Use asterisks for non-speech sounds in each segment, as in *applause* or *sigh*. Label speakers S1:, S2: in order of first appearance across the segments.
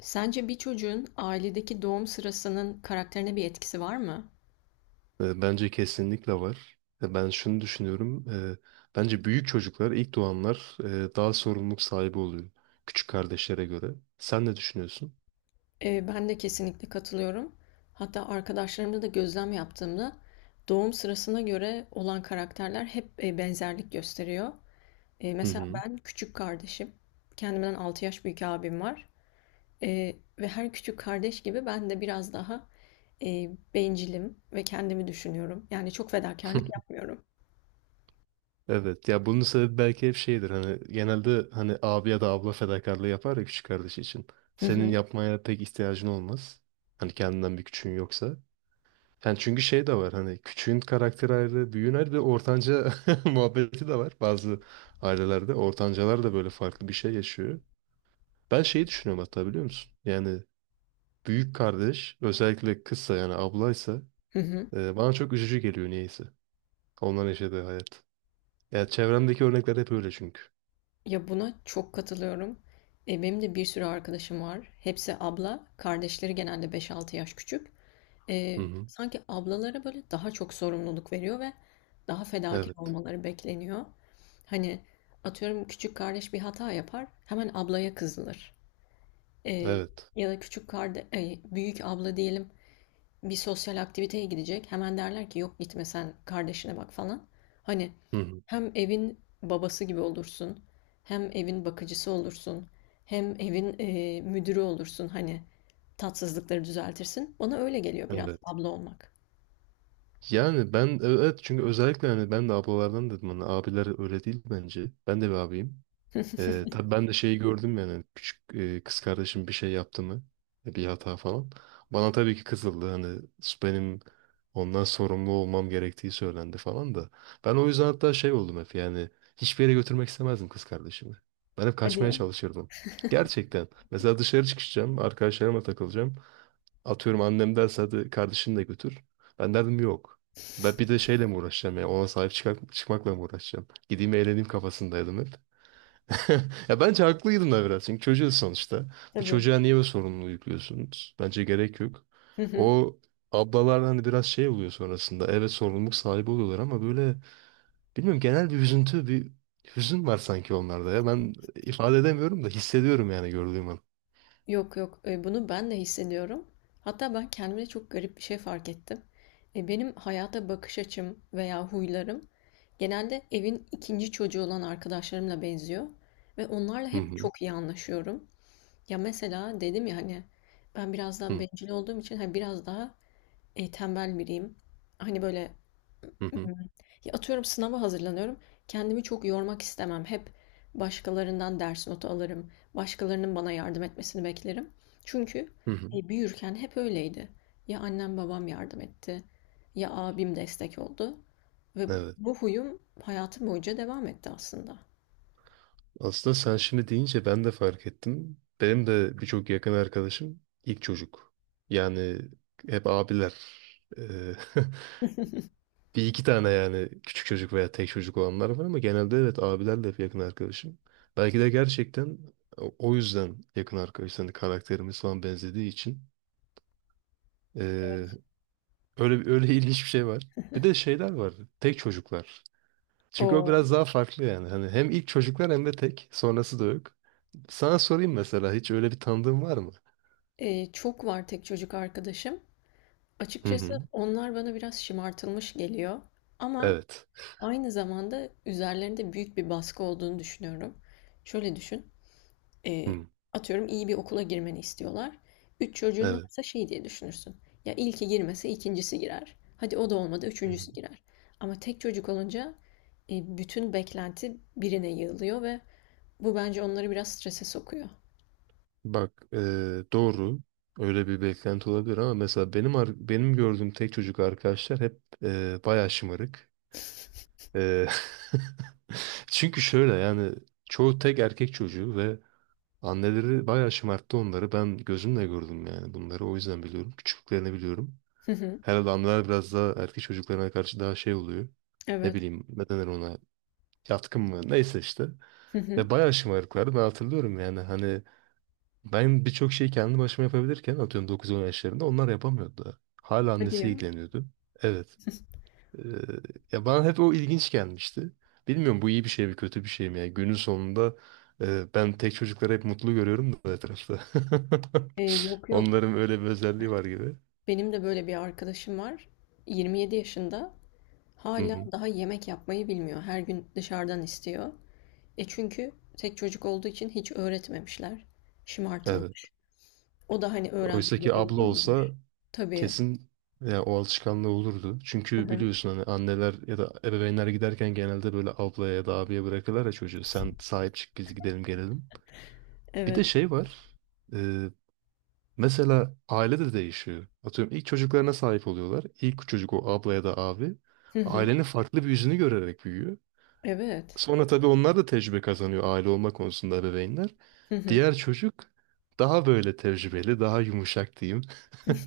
S1: Sence bir çocuğun ailedeki doğum sırasının karakterine bir etkisi var mı?
S2: Bence kesinlikle var. Ben şunu düşünüyorum. Bence büyük çocuklar, ilk doğanlar daha sorumluluk sahibi oluyor. Küçük kardeşlere göre. Sen ne düşünüyorsun?
S1: Ben de kesinlikle katılıyorum. Hatta arkadaşlarımda da gözlem yaptığımda doğum sırasına göre olan karakterler hep benzerlik gösteriyor.
S2: Hı
S1: Mesela
S2: hı.
S1: ben küçük kardeşim, kendimden 6 yaş büyük abim var. Ve her küçük kardeş gibi ben de biraz daha bencilim ve kendimi düşünüyorum. Yani çok fedakarlık
S2: *laughs*
S1: yapmıyorum.
S2: Evet. Ya bunun sebebi belki hep şeydir. Hani genelde hani abi ya da abla fedakarlığı yapar ya küçük kardeş için.
S1: Hı
S2: Senin
S1: hı.
S2: yapmaya pek ihtiyacın olmaz. Hani kendinden bir küçüğün yoksa. Yani çünkü şey de var hani küçüğün karakteri ayrı, büyüğün ayrı ve ortanca *laughs* muhabbeti de var. Bazı ailelerde ortancalar da böyle farklı bir şey yaşıyor. Ben şeyi düşünüyorum hatta biliyor musun? Yani büyük kardeş özellikle kızsa yani ablaysa
S1: Hı hı.
S2: bana çok üzücü geliyor niyeyse. Onların yaşadığı hayat. Ya çevremdeki örnekler hep öyle çünkü.
S1: Ya buna çok katılıyorum. Benim de bir sürü arkadaşım var. Hepsi abla. Kardeşleri genelde 5-6 yaş küçük.
S2: Hı hı.
S1: Sanki ablalara böyle daha çok sorumluluk veriyor ve daha fedakar
S2: Evet.
S1: olmaları bekleniyor. Hani atıyorum küçük kardeş bir hata yapar, hemen ablaya kızılır. E,
S2: Evet.
S1: ya da küçük kardeş, büyük abla diyelim bir sosyal aktiviteye gidecek. Hemen derler ki yok gitme sen kardeşine bak falan. Hani
S2: Hı hı.
S1: hem evin babası gibi olursun, hem evin bakıcısı olursun, hem evin müdürü olursun. Hani tatsızlıkları düzeltirsin. Bana öyle geliyor biraz
S2: Evet.
S1: abla olmak.
S2: Yani ben evet çünkü özellikle hani ben de ablalardan dedim hani abiler öyle değil bence. Ben de bir abiyim. Tabii ben de şeyi gördüm yani küçük kız kardeşim bir şey yaptı mı bir hata falan. Bana tabii ki kızıldı hani benim ondan sorumlu olmam gerektiği söylendi falan da. Ben o yüzden hatta şey oldum hep yani hiçbir yere götürmek istemezdim kız kardeşimi. Ben hep
S1: Hadi
S2: kaçmaya
S1: ya.
S2: çalışırdım. Gerçekten. Mesela dışarı çıkacağım, arkadaşlarıma takılacağım. Atıyorum annem derse hadi kardeşini de götür. Ben derdim yok. Ben bir de şeyle mi uğraşacağım ya ona sahip çıkmakla mı uğraşacağım? Gideyim eğleneyim kafasındaydım hep. *laughs* Ya bence haklıydın da biraz. Çünkü çocuğuz sonuçta. Bir
S1: Tabii.
S2: çocuğa niye bu sorumluluğu yüklüyorsunuz? Bence gerek yok.
S1: Hı hı.
S2: O ablalar hani biraz şey oluyor sonrasında. Evet sorumluluk sahibi oluyorlar ama böyle bilmiyorum genel bir üzüntü, bir hüzün var sanki onlarda ya. Ben ifade edemiyorum da hissediyorum yani gördüğüm an.
S1: Yok yok, bunu ben de hissediyorum. Hatta ben kendime çok garip bir şey fark ettim. Benim hayata bakış açım veya huylarım genelde evin ikinci çocuğu olan arkadaşlarımla benziyor. Ve onlarla
S2: Hı
S1: hep
S2: hı.
S1: çok iyi anlaşıyorum. Ya mesela dedim ya hani ben biraz daha
S2: Hı
S1: bencil olduğum için hani biraz daha tembel biriyim. Hani böyle
S2: hı.
S1: atıyorum sınava hazırlanıyorum. Kendimi çok yormak istemem. Hep başkalarından ders notu alırım. Başkalarının bana yardım etmesini beklerim. Çünkü
S2: Hı hı. Hı.
S1: büyürken hep öyleydi. Ya annem babam yardım etti, ya abim destek oldu. Ve
S2: Evet.
S1: bu huyum hayatım boyunca devam etti aslında.
S2: Aslında sen şimdi deyince ben de fark ettim. Benim de birçok yakın arkadaşım ilk çocuk. Yani hep abiler. Ee, *laughs* Bir iki tane yani küçük çocuk veya tek çocuk olanlar var ama genelde evet abilerle hep yakın arkadaşım. Belki de gerçekten o yüzden yakın arkadaş. Hani karakterimiz falan benzediği için. Ee, öyle öyle *laughs* ilginç bir şey var. Bir de şeyler var. Tek çocuklar. Çünkü o
S1: Oo.
S2: biraz daha farklı yani. Hani hem ilk çocuklar hem de tek. Sonrası da yok. Sana sorayım mesela hiç öyle bir tanıdığın var mı?
S1: Çok var tek çocuk arkadaşım.
S2: Hı
S1: Açıkçası
S2: hı.
S1: onlar bana biraz şımartılmış geliyor. Ama
S2: Evet.
S1: aynı zamanda üzerlerinde büyük bir baskı olduğunu düşünüyorum. Şöyle düşün. E,
S2: Hı.
S1: atıyorum iyi bir okula girmeni istiyorlar. Üç çocuğun
S2: Evet.
S1: varsa şey diye düşünürsün. Ya ilki girmese ikincisi girer. Hadi o da olmadı üçüncüsü girer. Ama tek çocuk olunca bütün beklenti birine yığılıyor ve bu bence onları biraz strese sokuyor.
S2: Bak doğru öyle bir beklenti olabilir ama mesela benim benim gördüğüm tek çocuk arkadaşlar hep bayağı şımarık. Eee, *laughs* çünkü şöyle yani çoğu tek erkek çocuğu ve anneleri bayağı şımarttı onları. Ben gözümle gördüm yani bunları o yüzden biliyorum. Küçüklüklerini biliyorum.
S1: Hı hı.
S2: Herhalde anneler biraz daha erkek çocuklarına karşı daha şey oluyor. Ne
S1: Evet.
S2: bileyim ne denir ona yatkın mı neyse işte.
S1: Hı hı.
S2: Ve bayağı şımarıklardı ben hatırlıyorum yani hani ben birçok şeyi kendi başıma yapabilirken atıyorum 9-10 yaşlarında onlar yapamıyordu daha. Hala
S1: Hadi
S2: annesi
S1: ya.
S2: ilgileniyordu. Evet.
S1: *laughs*
S2: Ee, ya bana hep o ilginç gelmişti. Bilmiyorum bu iyi bir şey mi kötü bir şey mi? Yani günün sonunda ben tek çocukları hep mutlu görüyorum da etrafta.
S1: Yok
S2: *laughs*
S1: yok.
S2: Onların öyle bir özelliği var gibi.
S1: Benim de böyle bir arkadaşım var. 27 yaşında.
S2: Hı
S1: Hala
S2: hı.
S1: daha yemek yapmayı bilmiyor. Her gün dışarıdan istiyor. Çünkü tek çocuk olduğu için hiç öğretmemişler.
S2: Evet.
S1: Şımartılmış. O da hani öğrenme
S2: Oysa ki
S1: gereği
S2: abla olsa
S1: duymamış. Tabii.
S2: kesin ya o alışkanlığı olurdu.
S1: Hı
S2: Çünkü
S1: hı.
S2: biliyorsun hani anneler ya da ebeveynler giderken genelde böyle ablaya ya da abiye bırakırlar ya çocuğu. Sen sahip çık biz gidelim gelelim. Bir de
S1: Evet.
S2: şey var. e, mesela aile de değişiyor. Atıyorum ilk çocuklarına sahip oluyorlar. İlk çocuk o abla ya da abi
S1: Hı hı.
S2: ailenin farklı bir yüzünü görerek büyüyor.
S1: Evet.
S2: Sonra tabii onlar da tecrübe kazanıyor aile olma konusunda ebeveynler.
S1: Hı hı.
S2: Diğer çocuk daha böyle tecrübeli, daha yumuşak diyeyim.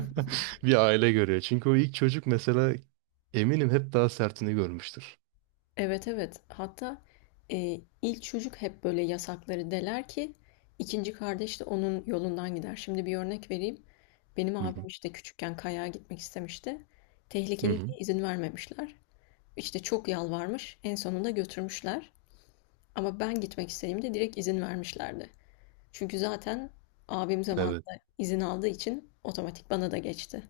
S2: *laughs* Bir aile görüyor. Çünkü o ilk çocuk mesela eminim hep daha sertini görmüştür.
S1: Evet evet. Hatta ilk çocuk hep böyle yasakları deler ki ikinci kardeş de onun yolundan gider. Şimdi bir örnek vereyim. Benim
S2: Hı
S1: abim
S2: hı.
S1: işte küçükken kayağa gitmek istemişti.
S2: Hı
S1: Tehlikeli
S2: hı.
S1: diye izin vermemişler. İşte çok yalvarmış. En sonunda götürmüşler. Ama ben gitmek istediğimde direkt izin vermişlerdi. Çünkü zaten abim
S2: Evet.
S1: zamanında izin aldığı için otomatik bana da geçti.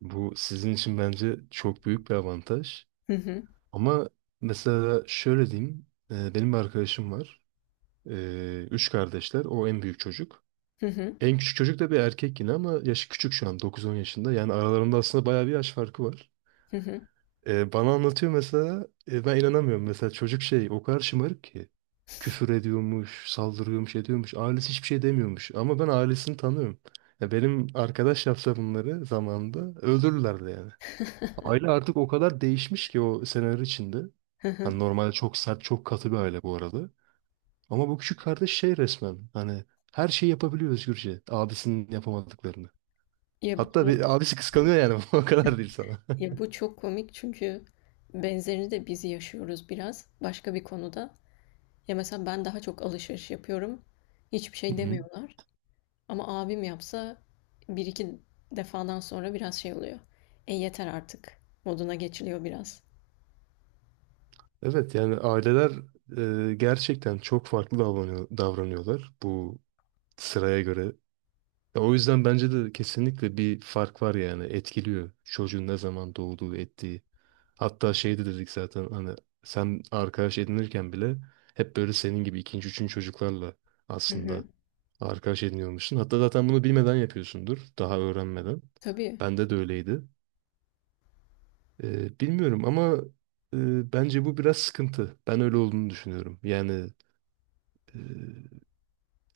S2: Bu sizin için bence çok büyük bir avantaj.
S1: Hı hı,
S2: Ama mesela şöyle diyeyim. Benim bir arkadaşım var. Üç kardeşler. O en büyük çocuk.
S1: hı hı,
S2: En küçük çocuk da bir erkek yine ama yaşı küçük şu an 9-10 yaşında. Yani aralarında aslında bayağı bir yaş farkı var.
S1: hı hı.
S2: Bana anlatıyor mesela ben inanamıyorum. Mesela çocuk şey o kadar şımarık ki küfür ediyormuş, saldırıyormuş, ediyormuş. Ailesi hiçbir şey demiyormuş ama ben ailesini tanıyorum. Ya benim arkadaş yapsa bunları zamanında öldürürlerdi yani.
S1: *laughs*
S2: Aile artık o kadar değişmiş ki o seneler içinde.
S1: Hı hı.
S2: Hani normalde çok sert, çok katı bir aile bu arada. Ama bu küçük kardeş şey resmen hani her şeyi yapabiliyor özgürce. Abisinin yapamadıklarını.
S1: Ya,
S2: Hatta bir, abisi kıskanıyor yani *laughs* o kadar değil sana.
S1: bu çok komik çünkü benzerini de biz yaşıyoruz biraz başka bir konuda. Ya mesela ben daha çok alışveriş yapıyorum. Hiçbir şey
S2: *laughs*
S1: demiyorlar. Ama abim yapsa bir iki defadan sonra biraz şey oluyor. Yeter artık moduna geçiliyor biraz.
S2: Evet yani aileler gerçekten çok farklı davranıyorlar bu sıraya göre. Ya o yüzden bence de kesinlikle bir fark var yani etkiliyor çocuğun ne zaman doğduğu ettiği. Hatta şey de dedik zaten hani sen arkadaş edinirken bile hep böyle senin gibi ikinci üçüncü çocuklarla
S1: Hı hı.
S2: aslında arkadaş ediniyormuşsun. Hatta zaten bunu bilmeden yapıyorsundur daha öğrenmeden.
S1: Tabii.
S2: Bende de öyleydi. Bilmiyorum ama bence bu biraz sıkıntı. Ben öyle olduğunu düşünüyorum. Yani Ee,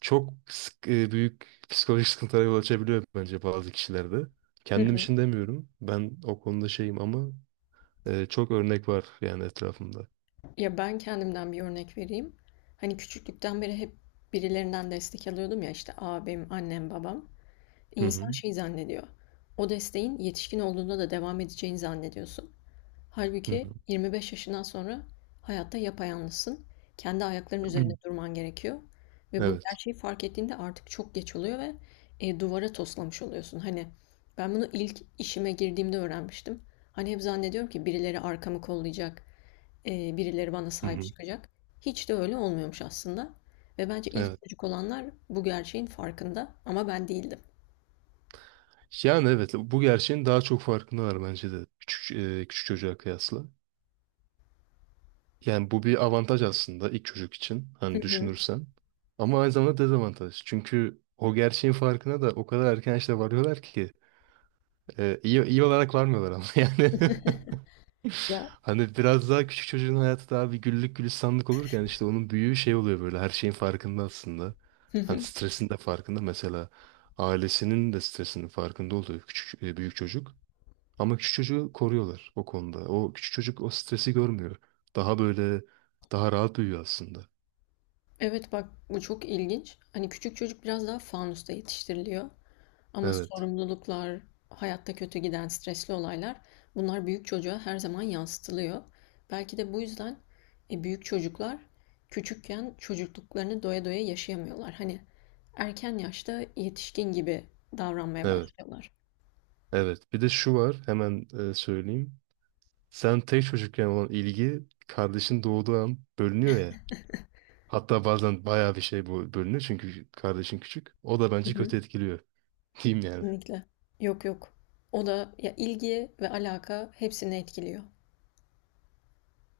S2: büyük psikolojik sıkıntılara yol açabiliyor bence bazı kişilerde. Kendim için
S1: *laughs*
S2: demiyorum. Ben o konuda şeyim ama çok örnek var yani etrafımda.
S1: Ya ben kendimden bir örnek vereyim. Hani küçüklükten beri hep birilerinden destek alıyordum ya işte abim, annem, babam.
S2: Hı hı.
S1: İnsan şey zannediyor. O desteğin yetişkin olduğunda da devam edeceğini zannediyorsun.
S2: Hı
S1: Halbuki
S2: hı.
S1: 25 yaşından sonra hayatta yapayalnızsın. Kendi ayaklarının üzerinde
S2: *clears throat*
S1: durman gerekiyor. Ve bu
S2: Evet.
S1: gerçeği fark ettiğinde artık çok geç oluyor ve duvara toslamış oluyorsun. Hani ben bunu ilk işime girdiğimde öğrenmiştim. Hani hep zannediyorum ki birileri arkamı kollayacak, birileri bana
S2: Hı
S1: sahip
S2: hı.
S1: çıkacak. Hiç de öyle olmuyormuş aslında ve bence
S2: Evet.
S1: ilk çocuk olanlar bu gerçeğin farkında ama ben değildim.
S2: Yani evet bu gerçeğin daha çok farkındalar bence de küçük çocuğa kıyasla. Yani bu bir avantaj aslında ilk çocuk için
S1: Hı
S2: hani
S1: hı.
S2: düşünürsen. Ama aynı zamanda dezavantaj. Çünkü o gerçeğin farkına da o kadar erken işte varıyorlar ki iyi olarak varmıyorlar ama *laughs* yani.
S1: *laughs* Ya.
S2: Hani biraz daha küçük çocuğun hayatı daha bir güllük gülistanlık olurken işte onun büyüğü şey oluyor böyle her şeyin farkında aslında.
S1: Hı
S2: Hani
S1: hı.
S2: stresin de farkında mesela ailesinin de stresinin farkında oluyor büyük çocuk. Ama küçük çocuğu koruyorlar o konuda. O küçük çocuk o stresi görmüyor. Daha böyle daha rahat büyüyor aslında.
S1: Evet bak bu çok ilginç. Hani küçük çocuk biraz daha fanusta yetiştiriliyor. Ama
S2: Evet.
S1: sorumluluklar, hayatta kötü giden stresli olaylar bunlar büyük çocuğa her zaman yansıtılıyor. Belki de bu yüzden büyük çocuklar küçükken çocukluklarını doya doya yaşayamıyorlar. Hani erken yaşta yetişkin gibi davranmaya
S2: Evet.
S1: başlıyorlar.
S2: Evet. Bir de şu var. Hemen söyleyeyim. Sen tek çocukken olan ilgi kardeşin doğduğu an bölünüyor ya. Hatta bazen bayağı bir şey bu bölünüyor çünkü kardeşin küçük. O da
S1: Hı
S2: bence
S1: hı.
S2: kötü etkiliyor. *laughs* Diyeyim yani.
S1: Kesinlikle. Yok yok. O da ya ilgi ve alaka hepsini etkiliyor.